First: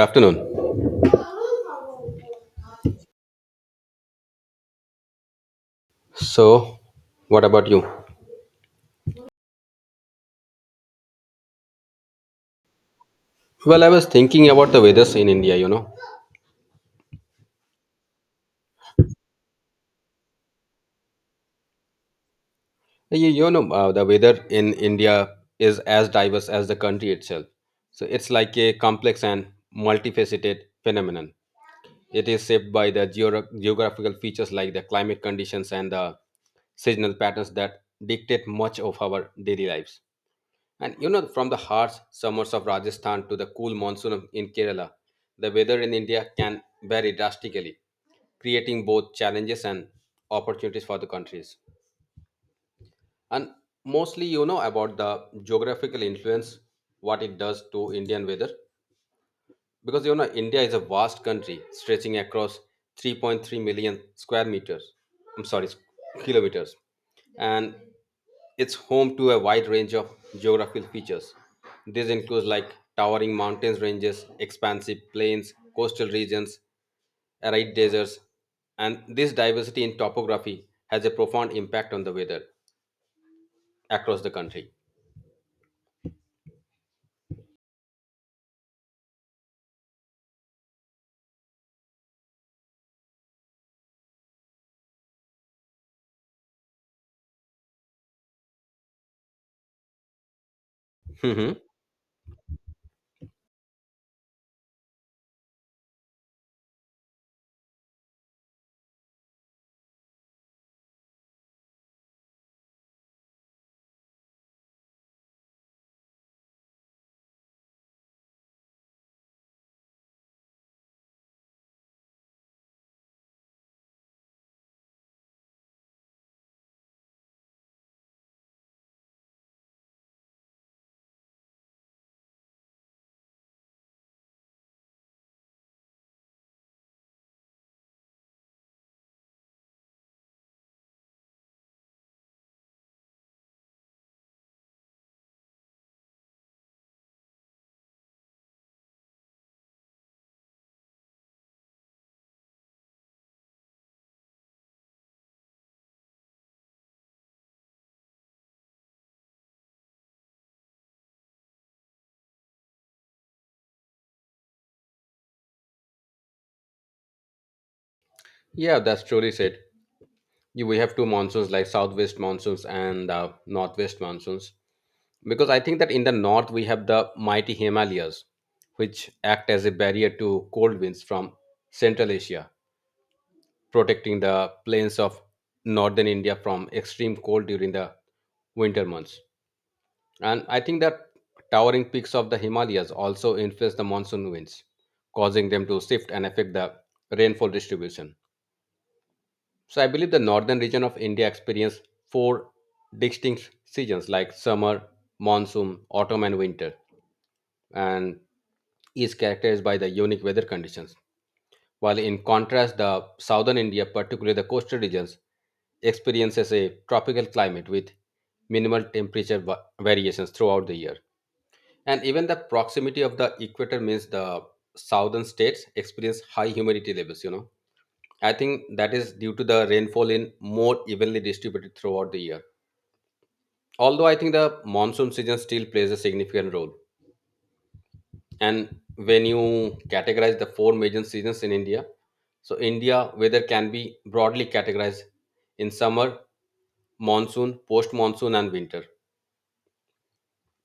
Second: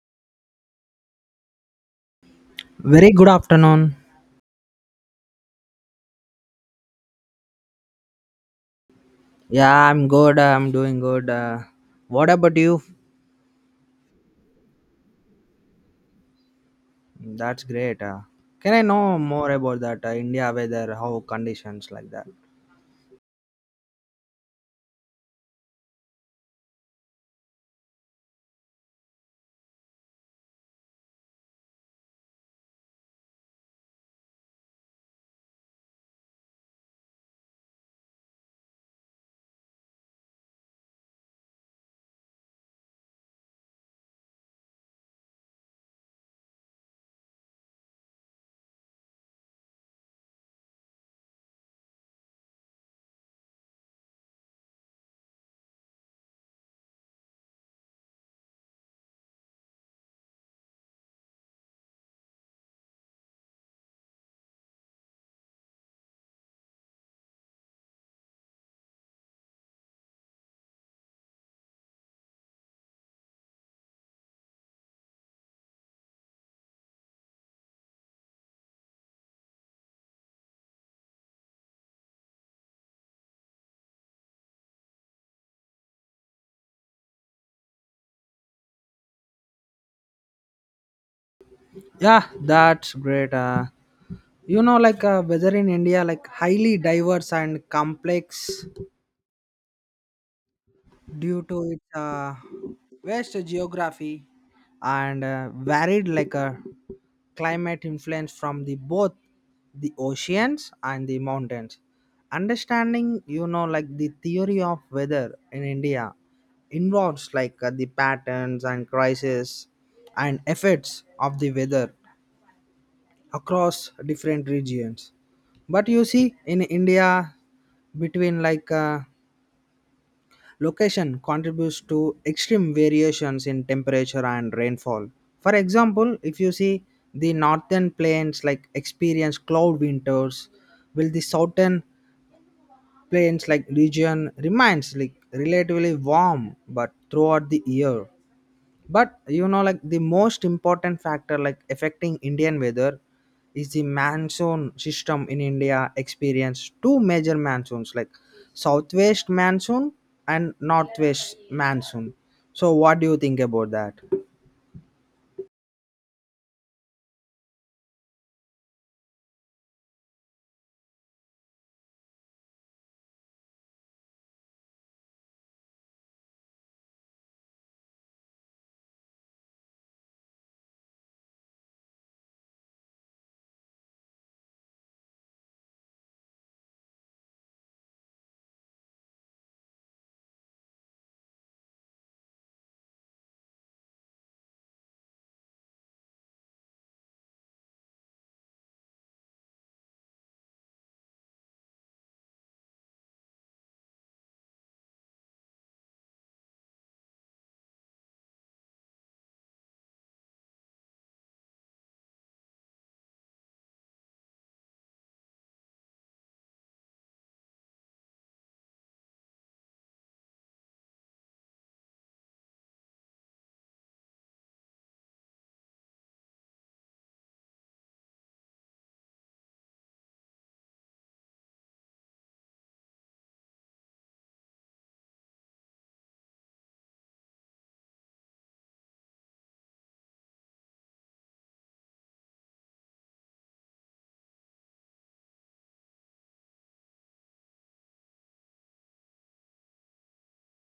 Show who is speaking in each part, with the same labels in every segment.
Speaker 1: Afternoon.
Speaker 2: Very good afternoon.
Speaker 1: So, what about you?
Speaker 2: Yeah, I'm good. I'm doing good. What about you?
Speaker 1: Well, I was thinking about the weathers in India.
Speaker 2: That's great. Can I know more about that India weather, how conditions like that?
Speaker 1: The weather in India is as diverse as the country itself. So, it's like a complex and multifaceted phenomenon. It is shaped by the geographical features like the climate conditions and the seasonal patterns that dictate much of our daily lives. And from the harsh summers of Rajasthan to the cool in Kerala, the weather in India can vary drastically, creating both challenges and opportunities for the countries. And mostly, you know about the geographical influence, what it does to Indian weather, because India is a vast country stretching across 3.3 million square meters. I'm sorry, kilometers, and it's home to a wide range of geographical features. These include like towering mountains ranges, expansive plains, coastal regions, arid deserts, and this diversity in topography has a profound impact on the weather across the country.
Speaker 2: Yeah, that's great. Like weather in India, like highly diverse and complex due
Speaker 1: Mhm.
Speaker 2: to its vast geography and varied like a climate influence from the both the oceans and the mountains. Understanding you know like the theory of weather in India involves like the patterns and crises and effects of the weather across different regions. But you see in India, between like location contributes to extreme variations in temperature and rainfall. For example, if you see the northern plains like experience cloud winters, will the southern plains like region remains like relatively warm but throughout the year. But you know like the most important factor like affecting Indian weather is the monsoon system. In India experience two major monsoons like southwest monsoon and northwest monsoon. So what do you think about that?
Speaker 1: Yeah, that's truly said. We have two monsoons like southwest monsoons and northwest monsoons, because I think that in the north we have the mighty Himalayas, which act as a barrier to cold winds from Central Asia, protecting the plains of northern India from extreme cold during the winter months. And I think that towering peaks of the Himalayas also influence the monsoon winds, causing them to shift and affect the rainfall distribution. So I believe the northern region of India experienced four distinct seasons like summer, monsoon, autumn, and winter, and is characterized by the unique weather conditions. While in contrast, the southern India, particularly the coastal regions, experiences a tropical climate with minimal temperature variations throughout the year. And even the proximity of the equator means the southern states experience high humidity levels. I think that is due to the rainfall in more evenly distributed throughout the year. Although I think the monsoon season still plays a significant role. And when you categorize the four major seasons in India, so India weather can be broadly categorized in summer, monsoon, post monsoon, and winter.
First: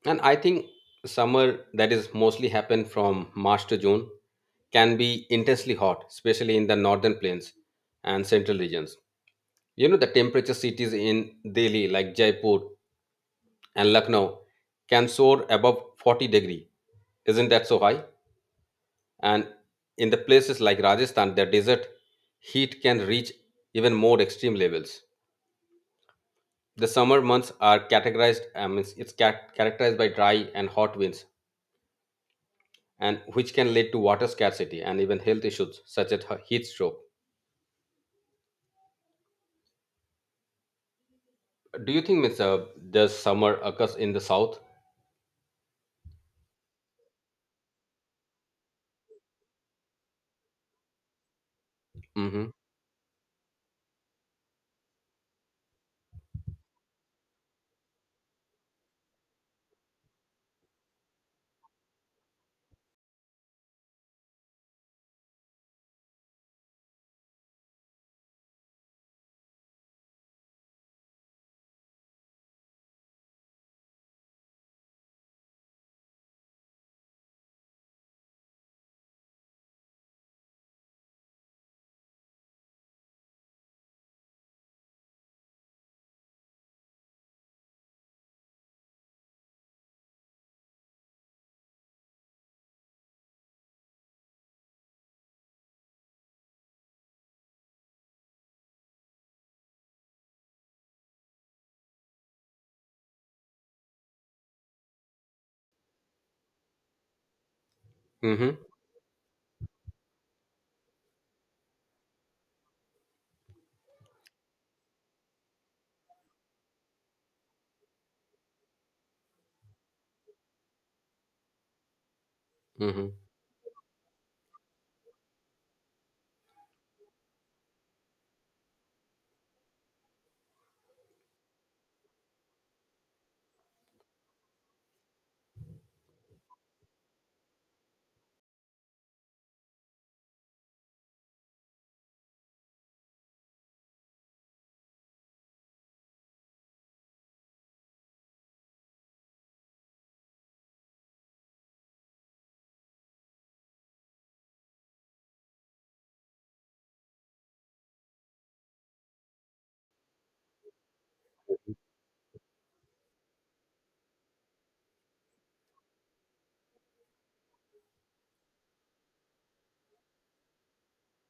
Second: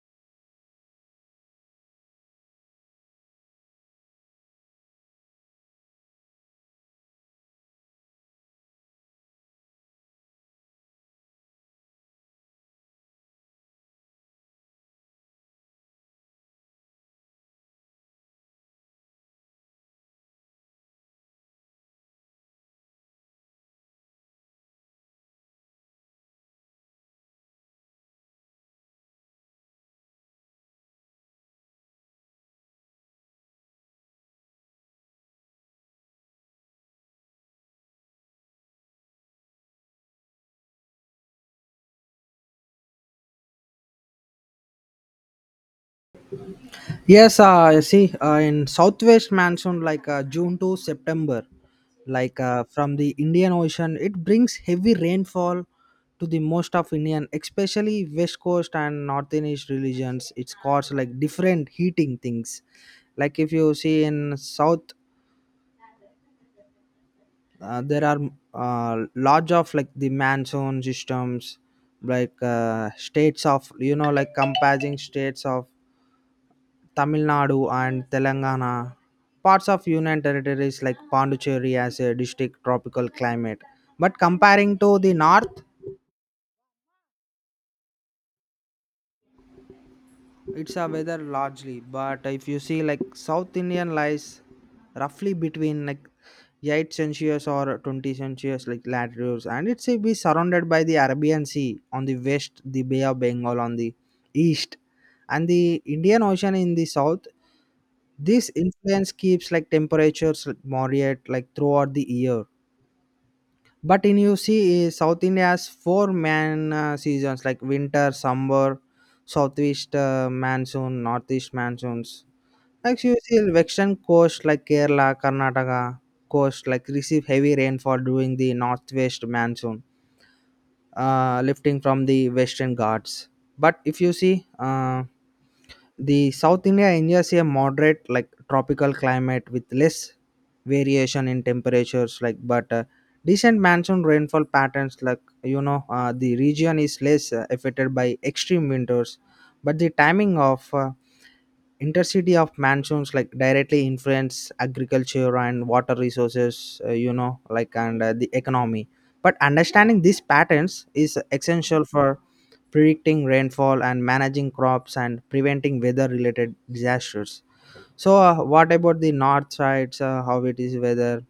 Speaker 1: And I think summer that is mostly happen from March to June can be intensely hot, especially in the northern plains and central regions. The temperature cities in Delhi, like Jaipur and Lucknow, can soar above 40 degree. Isn't that so high? And in the places like Rajasthan, the desert heat can reach even more extreme levels. The summer months are categorized, I mean, it's characterized by dry and hot winds, and which can lead to water scarcity and even health issues such as heat stroke. Do you think, Miss, does summer occurs in the south?
Speaker 2: Yes, you see, in Southwest Monsoon, like June to September, like
Speaker 1: Mm-hmm.
Speaker 2: from the Indian Ocean, it brings heavy rainfall to the most of Indian, especially West Coast and Northernish regions. It's caused like different heating things. Like if you see in South, there are large of like the monsoon systems, like states of you know like compassing states of Tamil Nadu and Telangana. Parts of Union territories like Pondicherry has a distinct tropical climate. But comparing to the north, it's a weather largely. But if you see like South Indian lies roughly between like 8 centuries or 20 centuries like latitudes, and it's be surrounded by the Arabian Sea on the west, the Bay of Bengal on the east, and the Indian Ocean in the south. This
Speaker 1: Mm-hmm.
Speaker 2: influence keeps like temperatures like moderate like throughout the year. But in you see eh, South India has four man seasons like winter, summer, southeast monsoon, northeast monsoons. Like so
Speaker 1: Mm-hmm.
Speaker 2: you see western coast like Kerala, Karnataka coast like receive heavy rainfall during the northwest monsoon, lifting from the Western Ghats. But if you see the South India enjoys a moderate, like tropical climate with less variation in temperatures, like but decent monsoon rainfall patterns. Like you know, the region is less affected by extreme winters, but the timing of intercity of monsoons like directly influence agriculture and water resources you know, like and the economy. But understanding these patterns is essential for predicting rainfall and managing crops and preventing weather related disasters. So what about the north sides, how it is weather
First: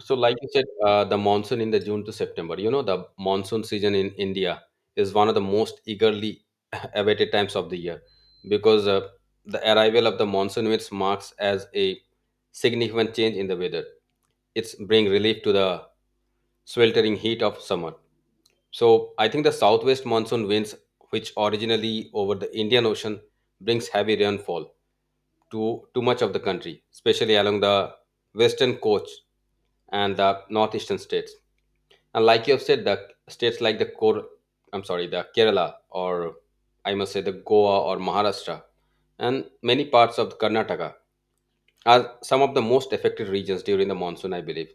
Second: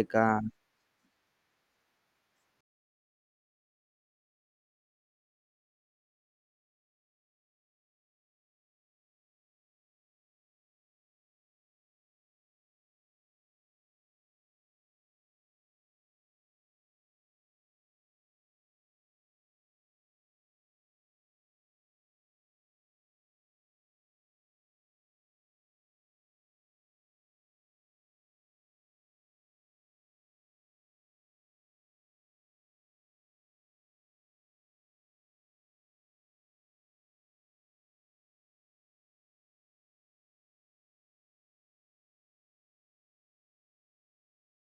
Speaker 1: So, like you said, the monsoon in the June to September. You know, the monsoon season in India is one of the most eagerly awaited times of the year, because the arrival of the monsoon which marks as a significant change in the weather. It's bring relief to the sweltering heat of summer. So I think the southwest monsoon winds, which originally over the Indian Ocean, brings heavy rainfall to much of the country, especially along the western coast and the northeastern states. And like you have said, the states like the Kor, I'm sorry, the Kerala, or I must say the Goa or Maharashtra and many parts of Karnataka are some of the most affected regions during the monsoon, I believe.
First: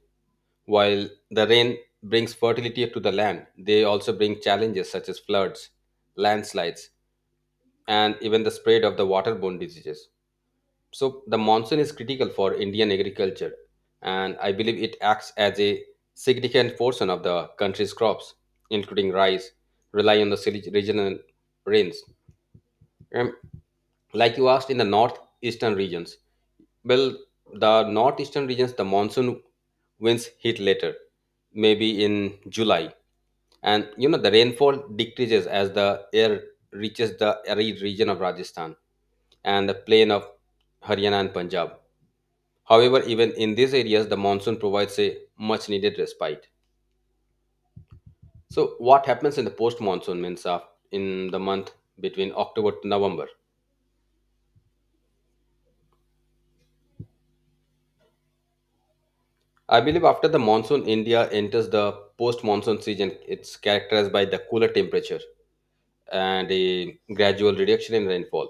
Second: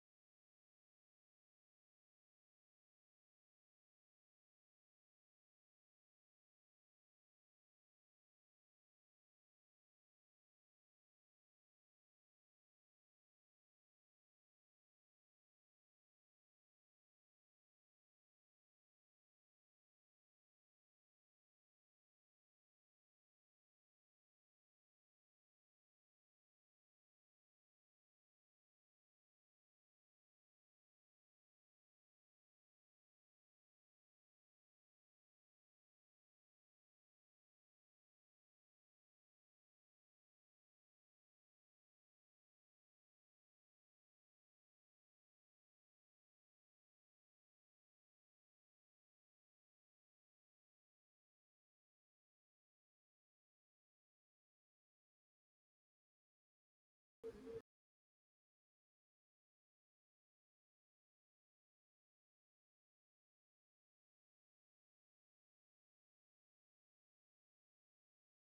Speaker 1: While the rain brings fertility to the land, they also bring challenges such as floods, landslides, and even the spread of the waterborne diseases. So, the monsoon is critical for Indian agriculture, and I believe it acts as a significant portion of the country's crops, including rice, rely on the regional rains. Um, like you asked, in the northeastern regions, well, the northeastern regions, the monsoon winds hit later, maybe in July, and the rainfall decreases as the air reaches the arid region of Rajasthan and the plain of Haryana and Punjab. However, even in these areas the monsoon provides a much needed respite. So what happens in the post monsoon means of in the month between October to November? I believe after the monsoon India enters the post monsoon season. It's characterized by the cooler temperature and a gradual reduction in rainfall,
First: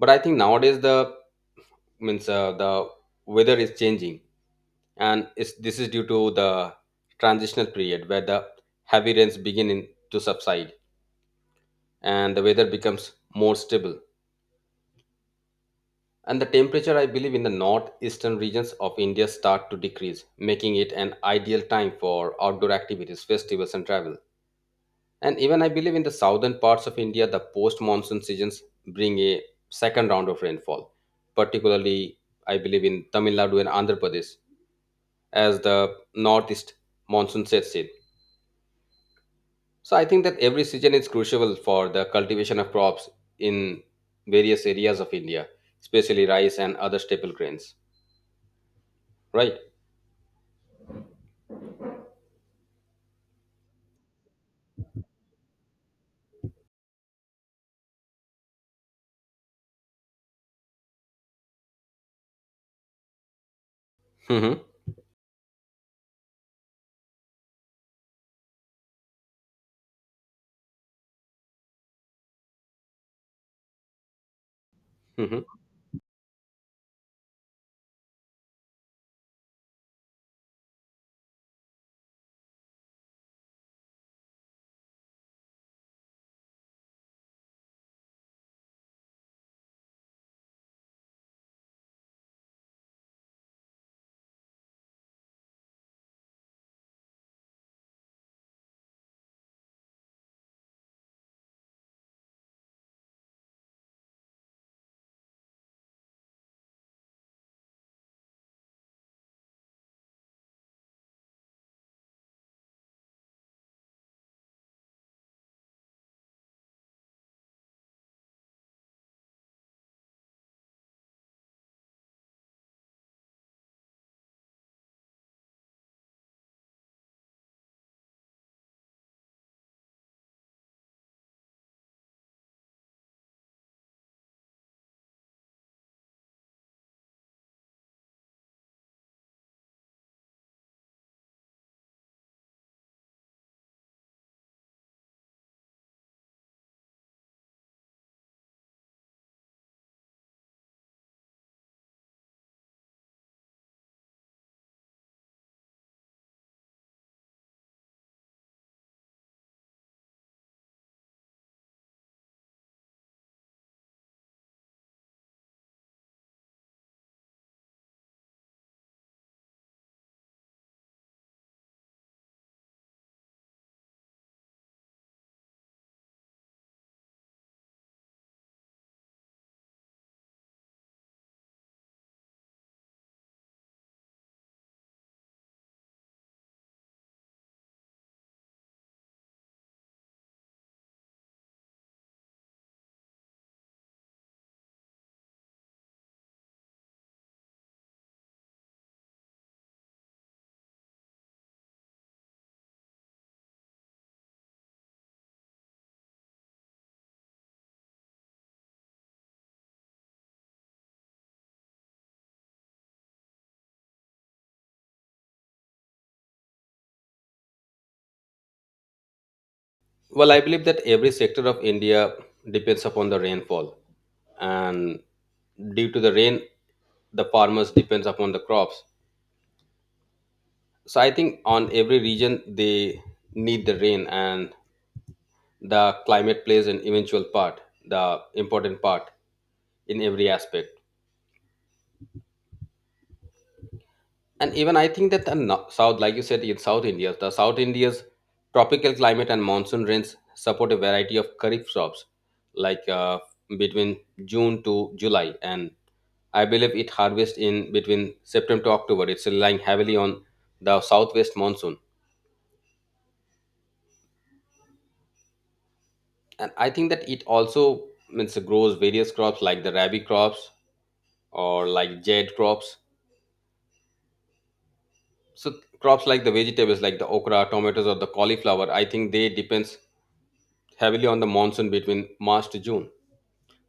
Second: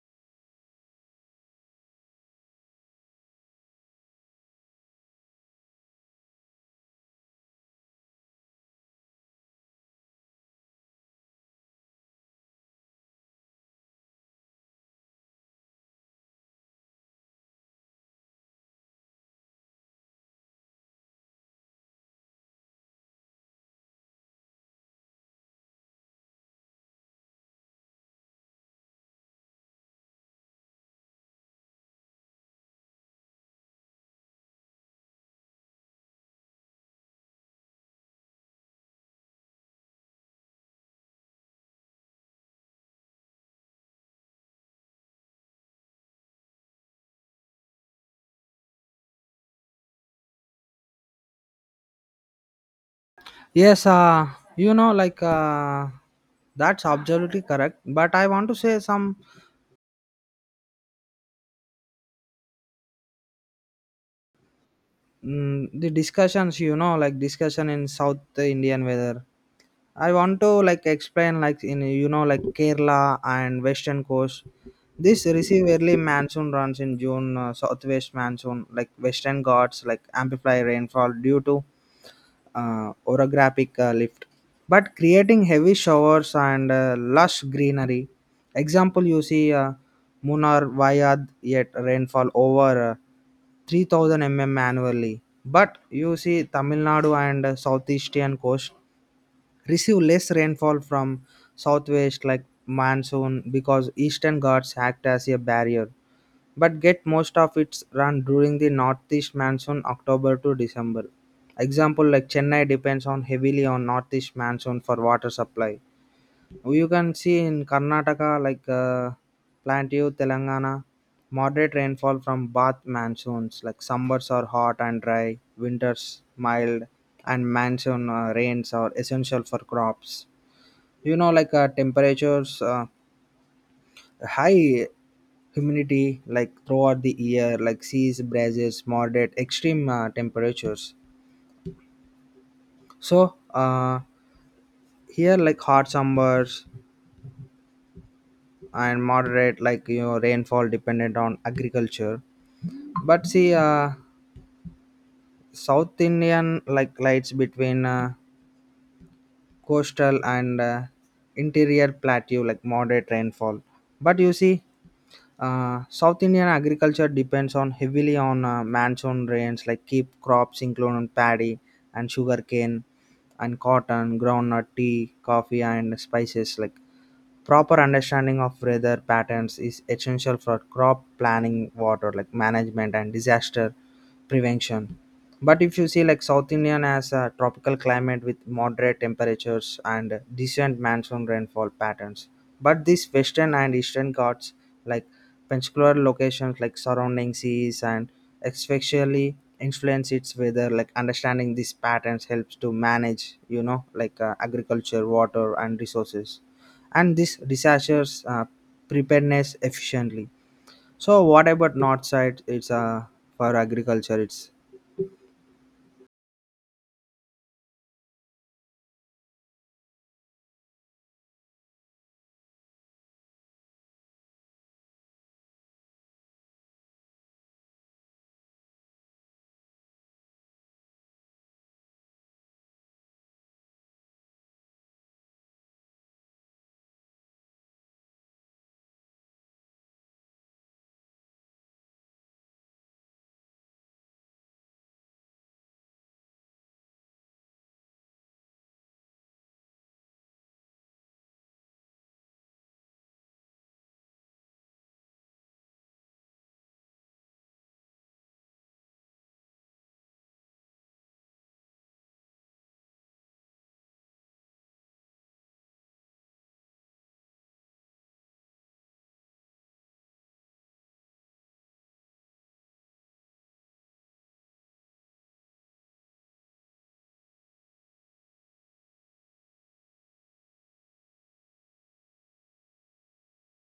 Speaker 1: but I think nowadays the means the weather is changing, and this is due to the transitional period where the heavy rains begin to subside and the weather becomes more stable, and the temperature, I believe, in the northeastern regions of India start to decrease, making it an ideal time for outdoor activities, festivals and travel. And even I believe in the southern parts of India the post monsoon seasons bring a second round of rainfall, particularly, I believe, in Tamil Nadu and Andhra Pradesh as the northeast monsoon sets in. So I think that every season is crucial for the cultivation of crops in various areas of India, especially rice and other staple grains. Right?
Speaker 2: yes you know like that's absolutely correct, but I want to say some
Speaker 1: Hmm.
Speaker 2: mm, the discussions you know like discussion in South Indian weather. I want to like explain like in you know like Kerala and western coast. This
Speaker 1: Hmm.
Speaker 2: receive early monsoon runs in June, southwest monsoon like Western Ghats like amplify rainfall due to orographic lift, but creating heavy showers and lush greenery. Example you see Munnar Wayad yet rainfall over 3,000 mm annually. But you see Tamil Nadu and southeastern coast receive less rainfall from southwest like monsoon because Eastern Ghats act as a barrier, but get most of its run during the northeast monsoon, October to December. Example, like Chennai depends on heavily on northeast monsoon for water supply. You can see in Karnataka, like Plateau, Telangana, moderate rainfall from Bath monsoons. Like summers are hot and dry, winters mild, and monsoon rains are essential for crops. You know, like temperatures high humidity like throughout the year, like seas breezes moderate extreme temperatures. So here like hot summers and moderate like you know rainfall dependent on agriculture. But see South Indian like lights between coastal and interior plateau like moderate rainfall. But you see South Indian agriculture depends on heavily on monsoon rains, like keep crops including paddy and sugarcane and cotton, groundnut, tea, coffee, and spices. Like proper understanding of weather patterns is essential for crop planning, water like management and disaster prevention. But if you see like South Indian has a tropical climate with moderate temperatures and decent monsoon rainfall patterns, but these western and eastern Ghats like peninsular locations like surrounding seas and especially influence its weather, like understanding these patterns helps to manage you know like agriculture water and resources and these disasters preparedness efficiently. So what about north side? It's for agriculture. It's
Speaker 1: Well, I believe that every sector of India depends upon the rainfall, and due to the rain, the farmers depends upon the crops. So I think on every region they need the rain, and the climate plays an eventual part, the important part, in every aspect, and even I think that the south, like you said, in south India the south India's tropical climate and monsoon rains support a variety of kharif crops like between June to July, and I believe it harvests in between September to October. It's relying heavily on the southwest monsoon, and I think that it also means grows various crops like the rabi crops or like jade crops. So crops like the vegetables like the okra, tomatoes, or the cauliflower, I think they depends heavily on the monsoon between March to June.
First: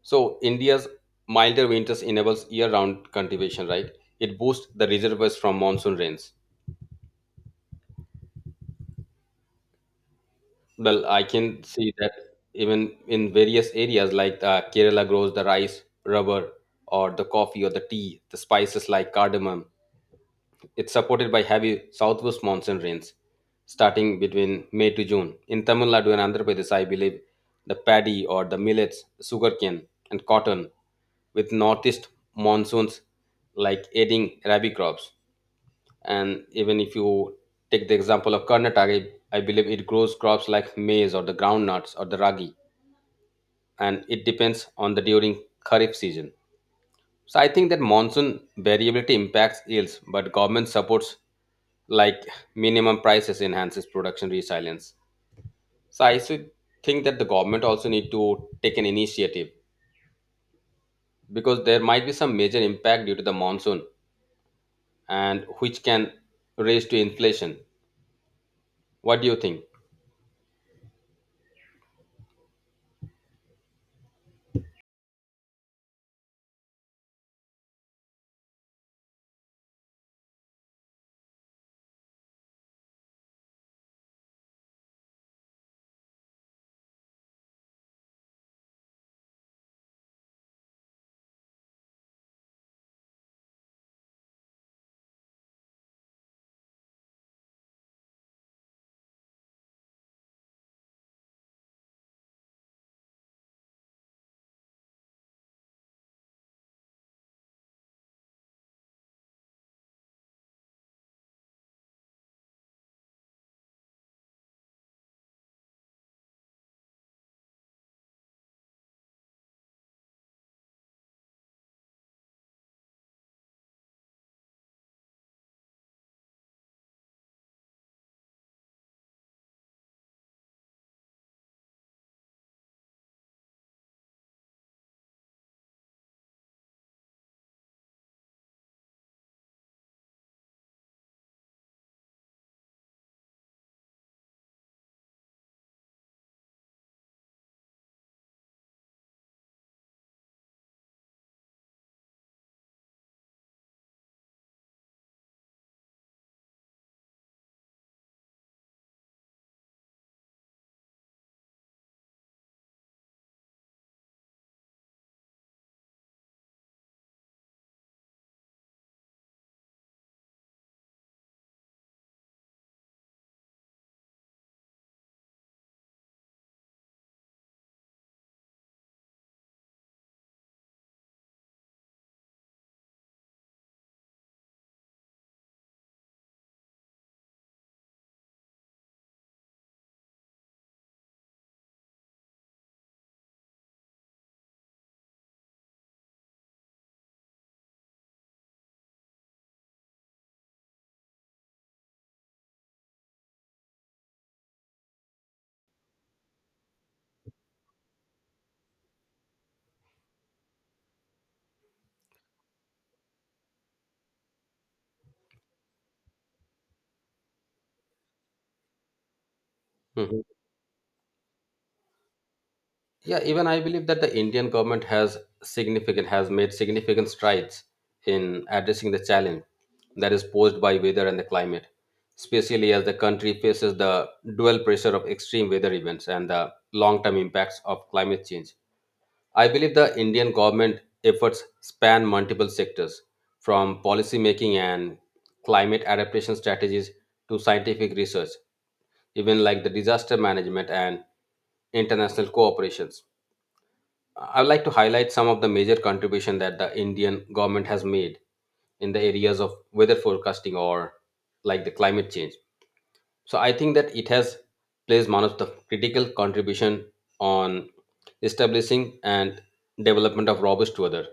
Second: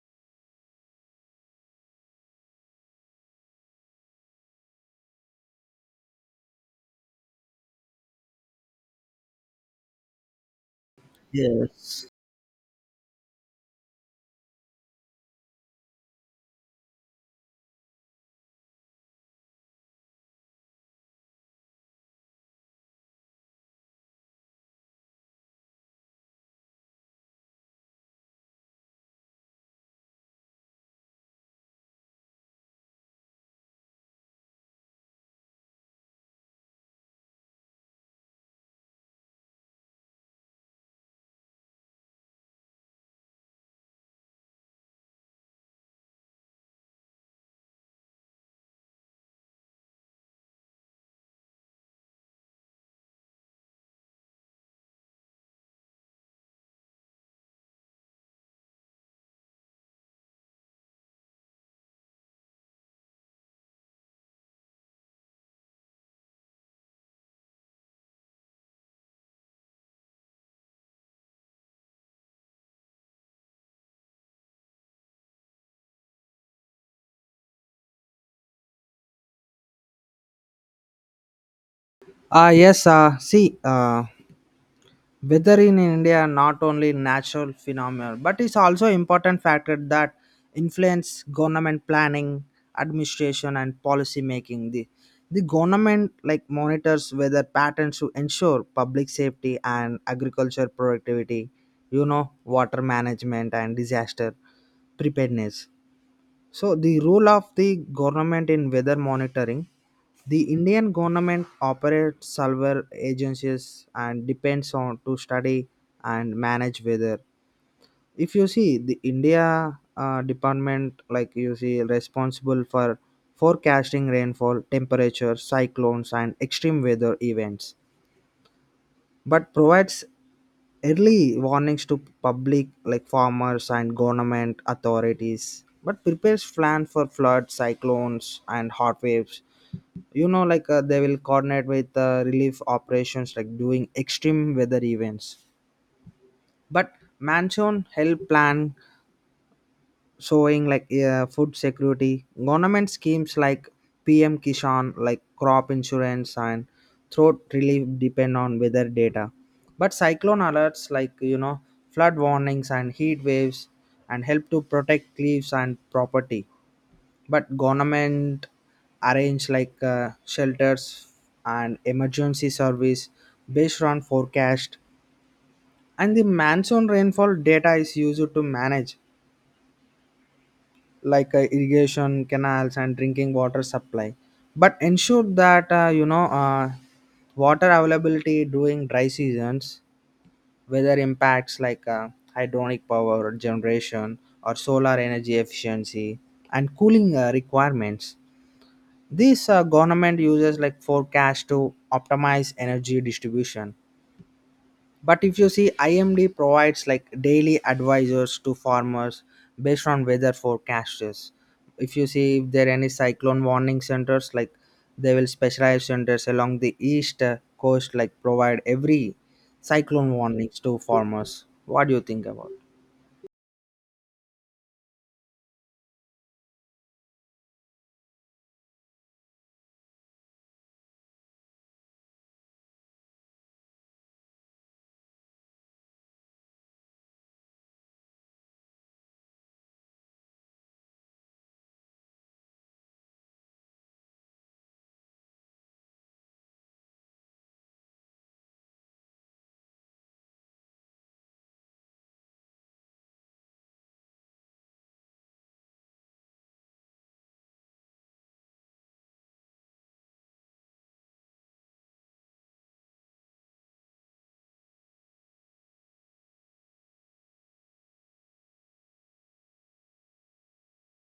Speaker 1: So India's milder winters enables year-round cultivation, right? It boosts the reservoirs from monsoon rains. Well, I can see
Speaker 2: yes.
Speaker 1: that even in various areas like Kerala grows the rice, rubber, or the coffee or the tea, the spices like cardamom. It's supported by heavy southwest monsoon rains starting between May to June. In Tamil Nadu and Andhra Pradesh, I believe the paddy or the millets, sugarcane, and cotton, with northeast monsoons like aiding rabi crops. And even if you take the example of Karnataka, I believe it grows crops like maize or the groundnuts or the ragi, and it depends on the during Kharif season. So I think that monsoon variability impacts yields, but government supports like minimum prices enhances production resilience. So I think that the government also need to take an initiative, because there might be some major impact due to the monsoon and which can raise to inflation. What do you think?
Speaker 2: Ah, yes. See, weather in India not only natural phenomenon, but it's also important factor that influence government planning, administration, and policy making. The government like monitors weather patterns to ensure public safety and agriculture productivity. You know, water management and disaster preparedness. So, the role of the government in weather monitoring: the Indian government operates several agencies and depends on to study and manage weather. If you see the India department, like you see, responsible for forecasting rainfall, temperature, cyclones, and extreme weather events, but provides early warnings to public like farmers and government authorities, but prepares plan for floods, cyclones, and hot waves. You know like they will coordinate with relief operations like during extreme weather events. But mansion help plan showing like food security government schemes like PM Kishan, like crop insurance and throat relief depend on weather data. But cyclone alerts, like you know, flood warnings and heat waves, and help to protect lives and property. But government arrange like shelters and emergency service based on forecast. And the monsoon rainfall data is used to manage like irrigation canals and drinking water supply, but ensure that you know water availability during dry seasons. Weather impacts like hydronic power generation or solar energy efficiency and cooling requirements. This government uses like forecast to optimize energy distribution. But if you see, IMD provides like daily advisors to farmers based on weather forecasts. If you see if there are any cyclone warning centers, like they will specialize centers along the east coast, like provide every cyclone
Speaker 1: Mhm.
Speaker 2: warnings to farmers. What do you think about?
Speaker 1: Yeah, even I believe that the Indian government has significant has made significant strides in addressing the challenge that is posed by weather and the climate, especially as the country faces the dual pressure of extreme weather events and the long-term impacts of climate change. I believe the Indian government efforts span multiple sectors, from policy making and climate adaptation strategies to scientific research, even like the disaster management and international cooperations. I'd like to highlight some of the major contribution that the Indian government has made in the areas of weather forecasting or like the climate change. So I think that it has plays one of the critical contribution on establishing and development of robust weather.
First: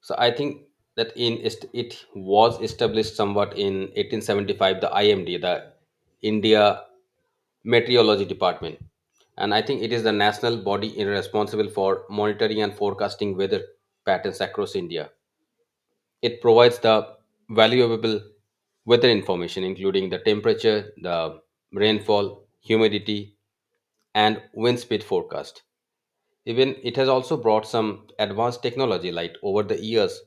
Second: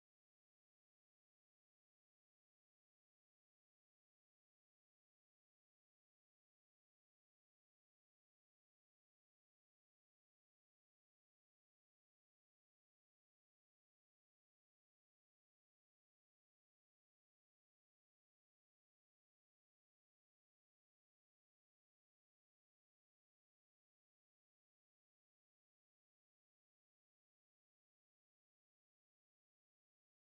Speaker 1: So I think that it was established somewhat in 1875, the IMD, the India Meteorology Department, and I think it is the national body responsible for monitoring and forecasting weather patterns across India. It provides the valuable weather information including the temperature, the rainfall, humidity and wind speed forecast. Even it has also brought some advanced technology, like over the years,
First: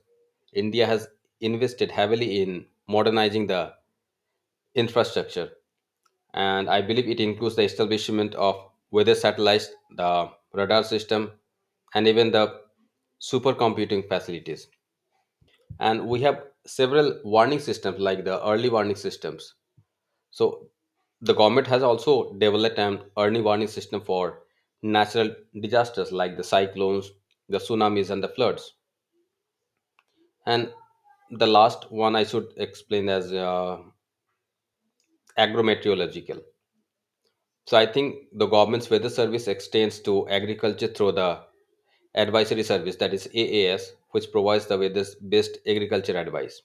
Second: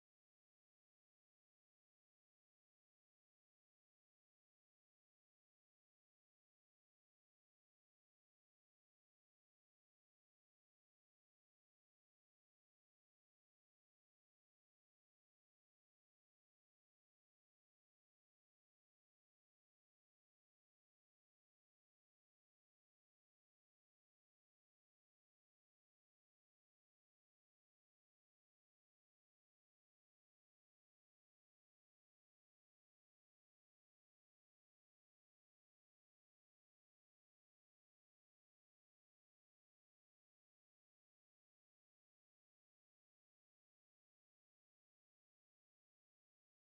Speaker 1: India has invested heavily in modernizing the infrastructure. And I believe it includes the establishment of weather satellites, the radar system, and even the supercomputing facilities. And we have several warning systems, like the early warning systems. So the government has also developed an early warning system for natural disasters like the cyclones, the tsunamis, and the floods. And the last one I should explain as agrometeorological. So I think the government's weather service extends to agriculture through the advisory service that is AAS, which provides the weather's best agriculture advice.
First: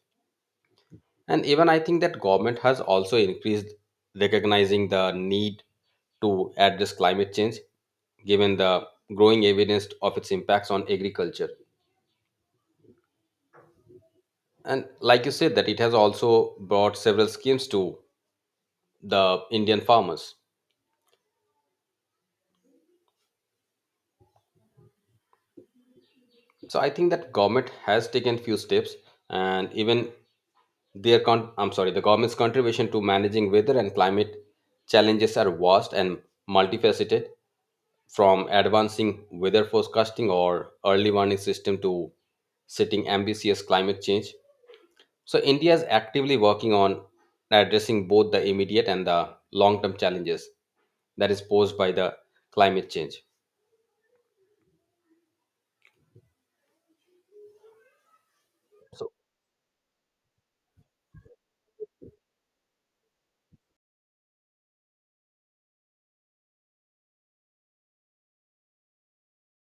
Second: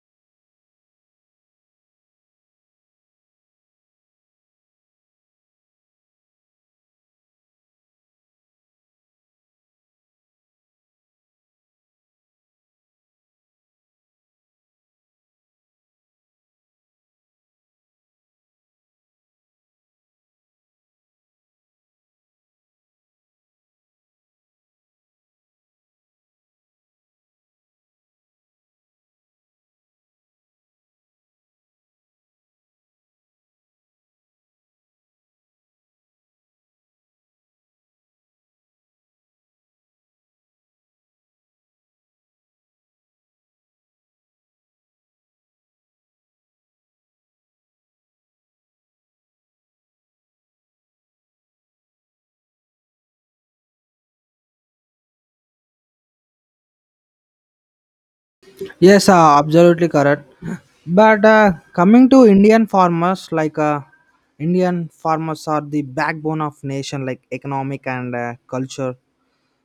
Speaker 1: And even I think that government has also increased recognizing the need to address climate change, given the growing evidence of its impacts on agriculture. And like you said, that it has also brought several schemes to the Indian farmers. So I think that government has taken few steps. And even the government's contribution to managing weather and climate challenges are vast and multifaceted, from advancing weather forecasting or early warning system to setting ambitious climate change. So India is actively working on addressing both the immediate and the long-term challenges that is posed by the climate change.
Speaker 2: Yes,
Speaker 1: So
Speaker 2: absolutely correct. But coming to Indian farmers, like Indian farmers are the backbone of nation, like economic and culture.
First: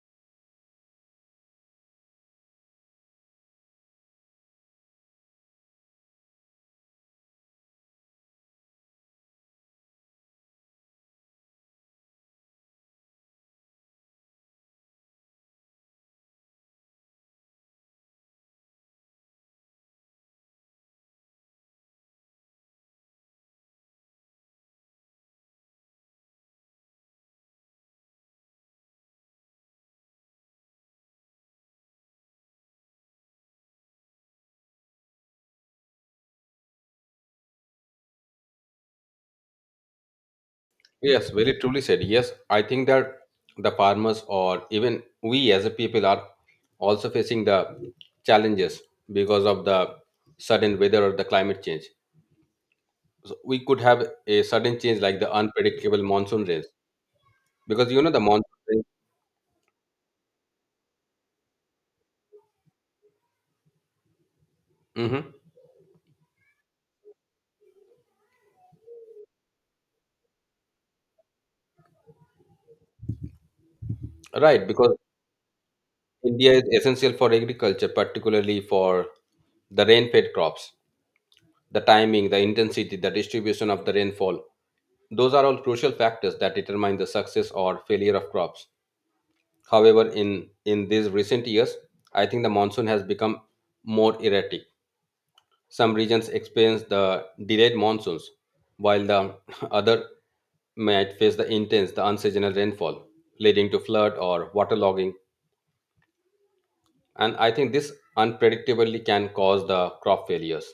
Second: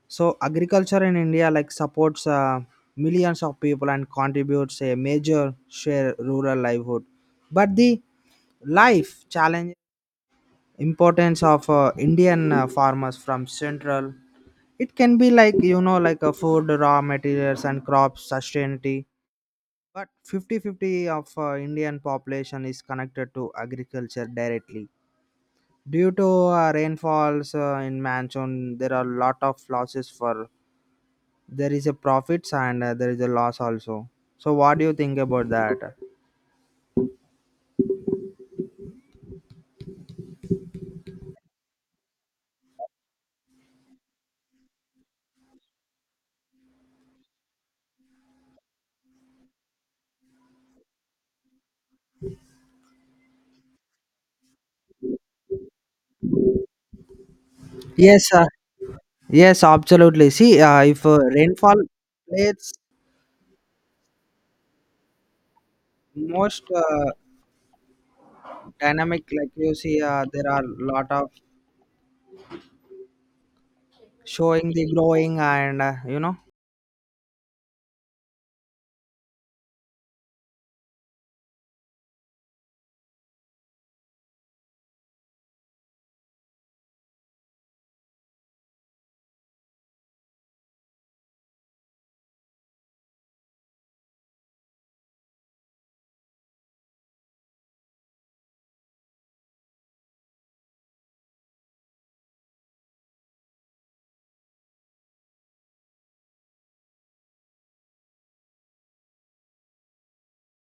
Speaker 2: So agriculture in India like supports millions of people and contributes a major share rural livelihood. But the life challenge, importance of Indian farmers from central, it can be like you know like a food raw materials and crop sustainability. But fifty fifty of Indian population is connected to agriculture directly due to rainfalls in monsoon there are a lot of losses for there is a profits, and there is a loss also. So what do you think about that?
Speaker 1: yes, very truly said. Yes, I think that the farmers or even we as a people are also facing the challenges because of the sudden weather or the climate change. So we could have a sudden change like the unpredictable monsoon rains, because you know the
Speaker 2: Yes,
Speaker 1: monsoon.
Speaker 2: yes, absolutely. See, if rainfall plays
Speaker 1: Mm-hmm.
Speaker 2: most dynamic, like you see, there are lot of
Speaker 1: Right,
Speaker 2: showing the
Speaker 1: because
Speaker 2: growing and you know.
Speaker 1: India is essential for agriculture, particularly for the rain fed crops. The timing, the intensity, the distribution of the rainfall, those are all crucial factors that determine the success or failure of crops. However, in these recent years, I think the monsoon has become more erratic. Some regions experience the delayed monsoons, while the other might face the intense, the unseasonal rainfall, leading to flood or waterlogging. And I think this unpredictably can cause the crop failures,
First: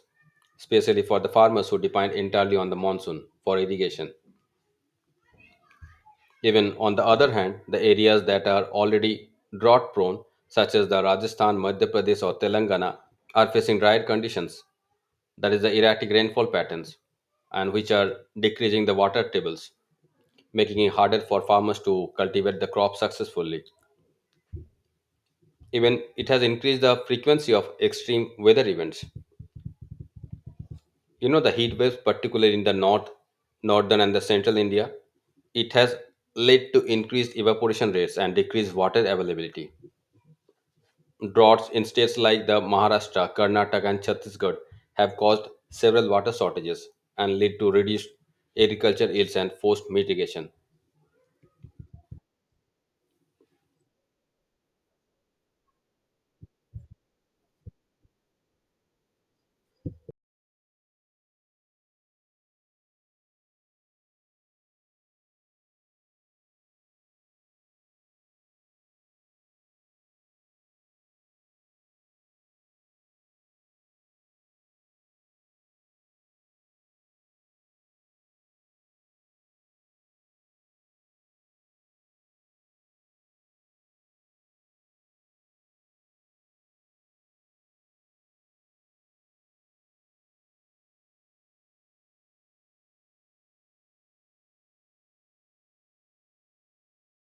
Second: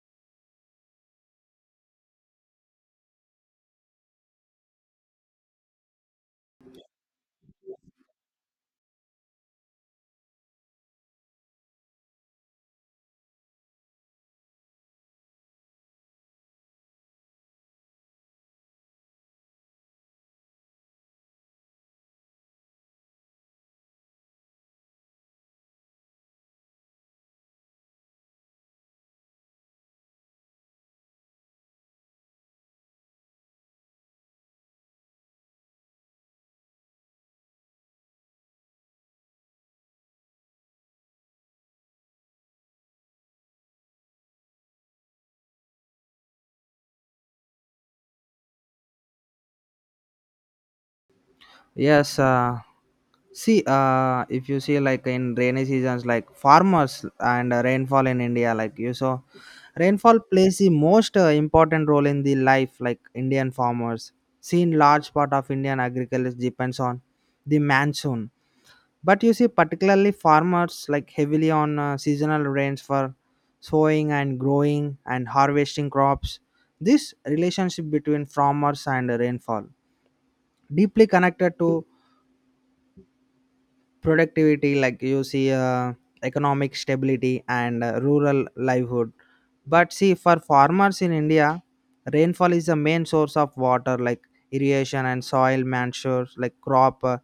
Speaker 1: especially for the farmers who depend entirely on the monsoon for irrigation. Even on the other hand, the areas that are already drought prone, such as the Rajasthan, Madhya Pradesh, or Telangana, are facing drier conditions, that is, the erratic rainfall patterns, and which are decreasing the water tables, making it harder for farmers to cultivate the crop successfully. Even it has increased the frequency of extreme weather events. You know, the heat waves, particularly in the north, northern, and the central India, it has led to increased evaporation rates and decreased water availability. Droughts in states like the Maharashtra, Karnataka, and Chhattisgarh have caused several water shortages and lead to reduced agriculture yields and forced mitigation.
Speaker 2: Yes. See, if you see like in rainy seasons, like farmers and rainfall in India, like you saw, rainfall plays the most important role in the life, like Indian farmers. Seen large part of Indian agriculture depends on the monsoon, but you see particularly farmers like heavily on seasonal rains for sowing and growing and harvesting crops. This relationship between farmers and rainfall deeply connected to productivity, like you see economic stability and rural livelihood. But see for farmers in India, rainfall is the main source of water, like irrigation and soil manures, like crop uh,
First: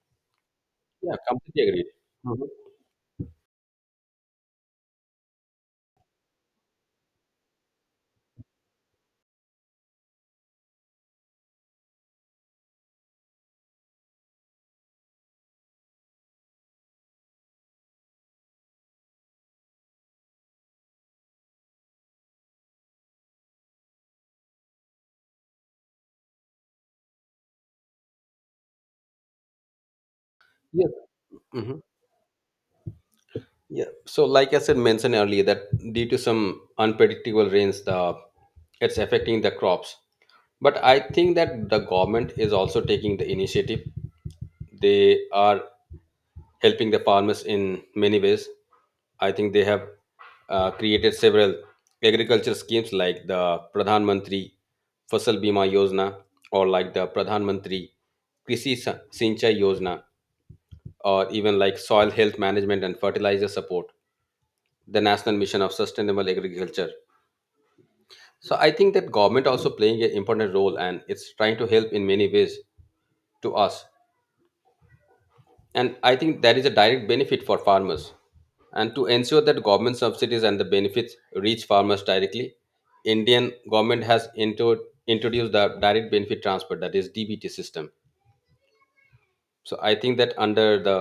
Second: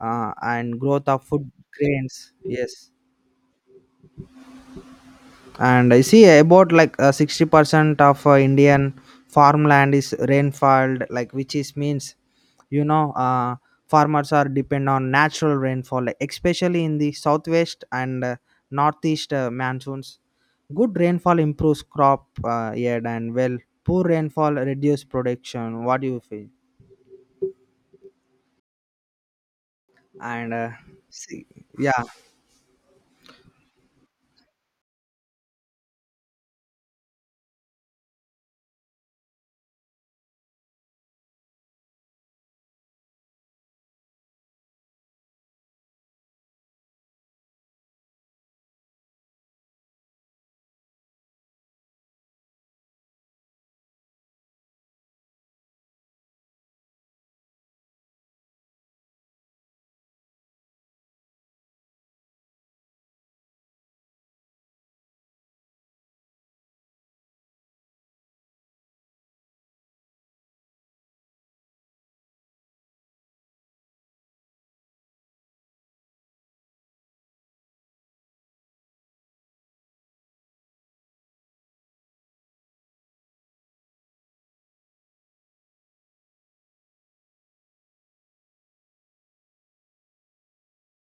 Speaker 2: uh, and growth
Speaker 1: Yeah,
Speaker 2: of food
Speaker 1: completely agreed.
Speaker 2: grains.
Speaker 1: Mhm.
Speaker 2: Yes. And I see about like 60% of Indian farmland is rainfall, like which is means you know farmers are depend on natural rainfall, like especially in the southwest and northeast monsoons. Good rainfall improves crop yield, and well, poor rainfall reduce production. What do you feel? And
Speaker 1: Yes.
Speaker 2: see,
Speaker 1: Hmm.
Speaker 2: yeah.
Speaker 1: Yeah, so, like I said, mentioned earlier, that due to some unpredictable rains, the it's affecting the crops. But I think that the government is also taking the initiative. They are helping the farmers in many ways. I think they have created several agriculture schemes like the Pradhan Mantri Fasal Bima Yojana, or like the Pradhan Mantri Krishi Sinchai Yojana, or even like soil health management and fertilizer support, the National Mission of Sustainable Agriculture. So I think that government also playing an important role, and it's trying to help in many ways to us. And I think that is a direct benefit for farmers. And to ensure that government subsidies and the benefits reach farmers directly, Indian government has introduced the Direct Benefit Transfer, that is DBT system. So I think that under the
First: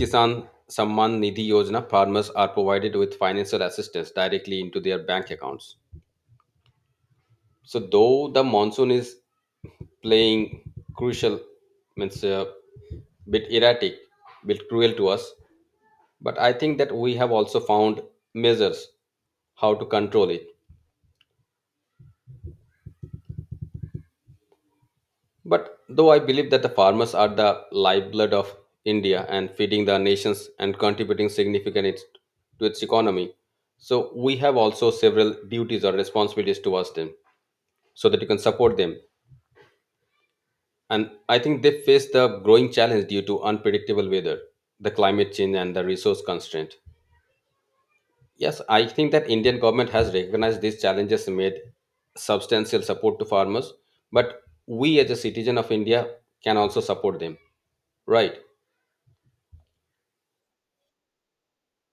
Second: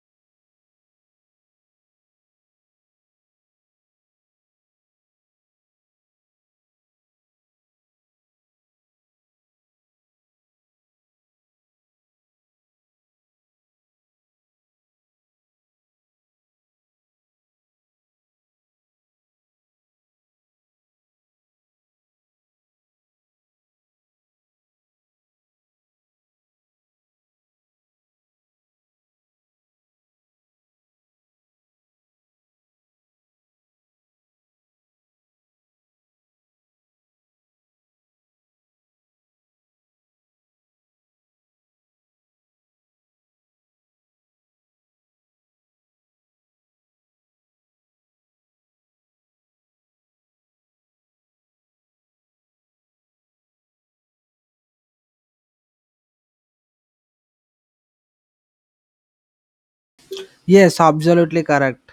Speaker 1: Kisan Samman Nidhi Yojana, farmers are provided with financial assistance directly into their bank accounts. So though the monsoon is playing crucial, means a bit erratic, bit cruel to us, but I think that we have also found measures how to control it. But though I believe that the farmers are the lifeblood of India and feeding the nations and contributing significantly to its economy, so we have also several duties or responsibilities towards them so that you can support them. And I think they face the growing challenge due to unpredictable weather, the climate change, and the resource constraint. Yes, I think that Indian government has recognized these challenges and made substantial support to farmers, but we as a citizen of India can also support them, right?
Speaker 2: Yes, absolutely correct.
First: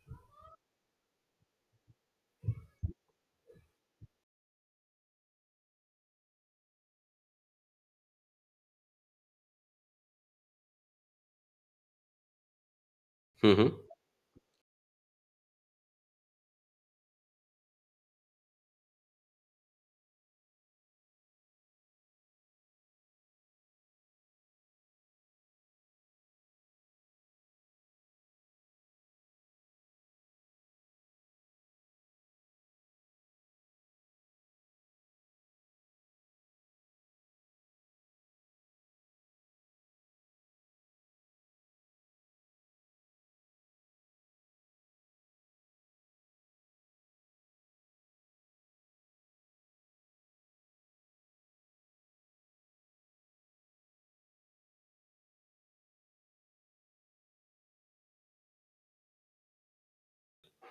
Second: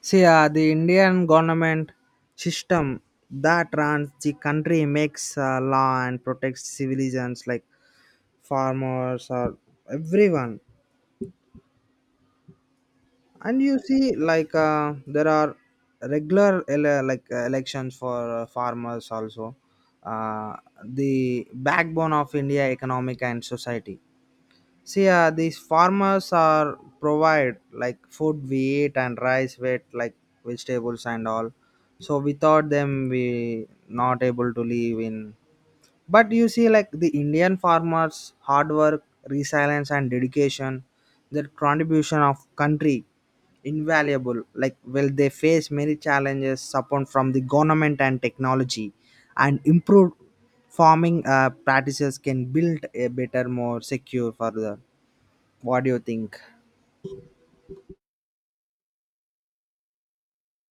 Speaker 2: See, the Indian government system that runs the country makes law and protects civilians like farmers or everyone. And
Speaker 1: Hmm.
Speaker 2: you see, like there are regular like elections for farmers also. Uh, the backbone of India economic and society. See, these farmers are provide like food we eat and rice we eat, like vegetables and all. So without them, we not able to live in. But you see, like the Indian farmers' hard work, resilience, and dedication, their contribution of country invaluable. Like well, they face many challenges, support from the government and technology, and improved farming practices can build a better, more secure further. What do you think?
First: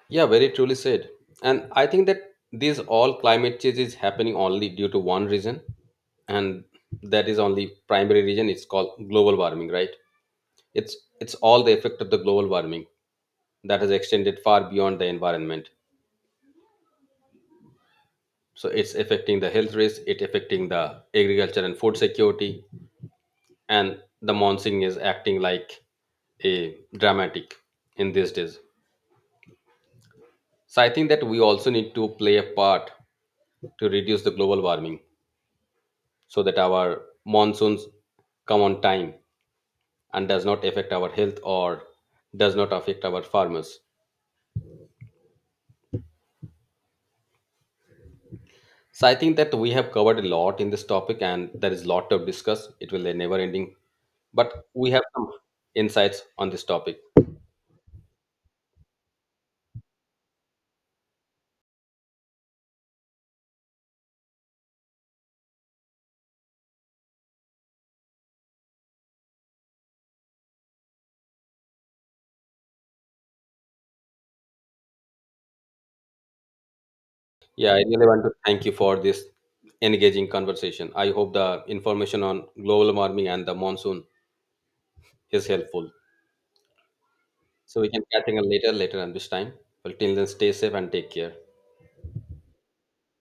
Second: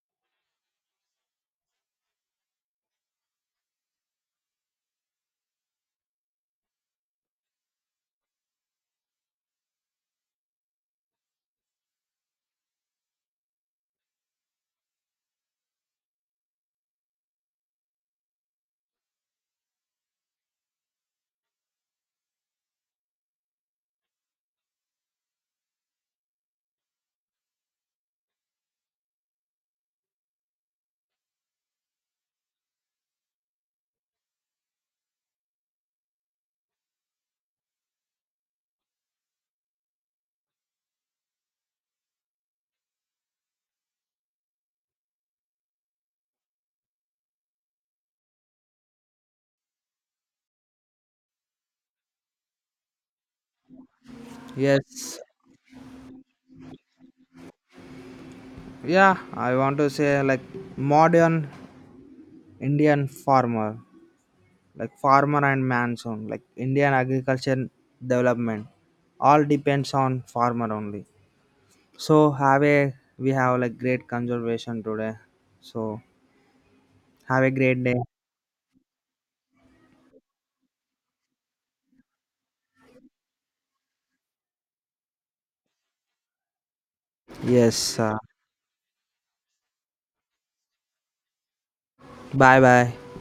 Speaker 1: Yeah, very truly said. And I think that these all climate change is happening only due to one reason, and that is only primary reason. It's called global warming, right? It's it's all the effect of the global warming that has extended far beyond the environment. So it's affecting the health risk, it affecting the agriculture and food security, and the monsoon is acting like a dramatic in these days. So I think that we also need to play a part to reduce the global warming so that our monsoons come on time and does not affect our health or does not affect our farmers. So I think that we have covered a lot in this topic and there is a lot to discuss. It will be never ending. But we have
Speaker 2: Yes.
Speaker 1: some insights on this topic.
Speaker 2: Yeah, I want to say like modern Indian farmer, like farmer and man song, like Indian agriculture development, all depends on farmer only. So have a we have like great conservation today. So have a
Speaker 1: Yeah, I
Speaker 2: great day.
Speaker 1: really want to thank you for this engaging conversation. I hope the information on global warming and the monsoon is helpful. So we
Speaker 2: Yes.
Speaker 1: can catch up later, later on this time. Well, till then, stay safe and take care.
Speaker 2: Bye bye.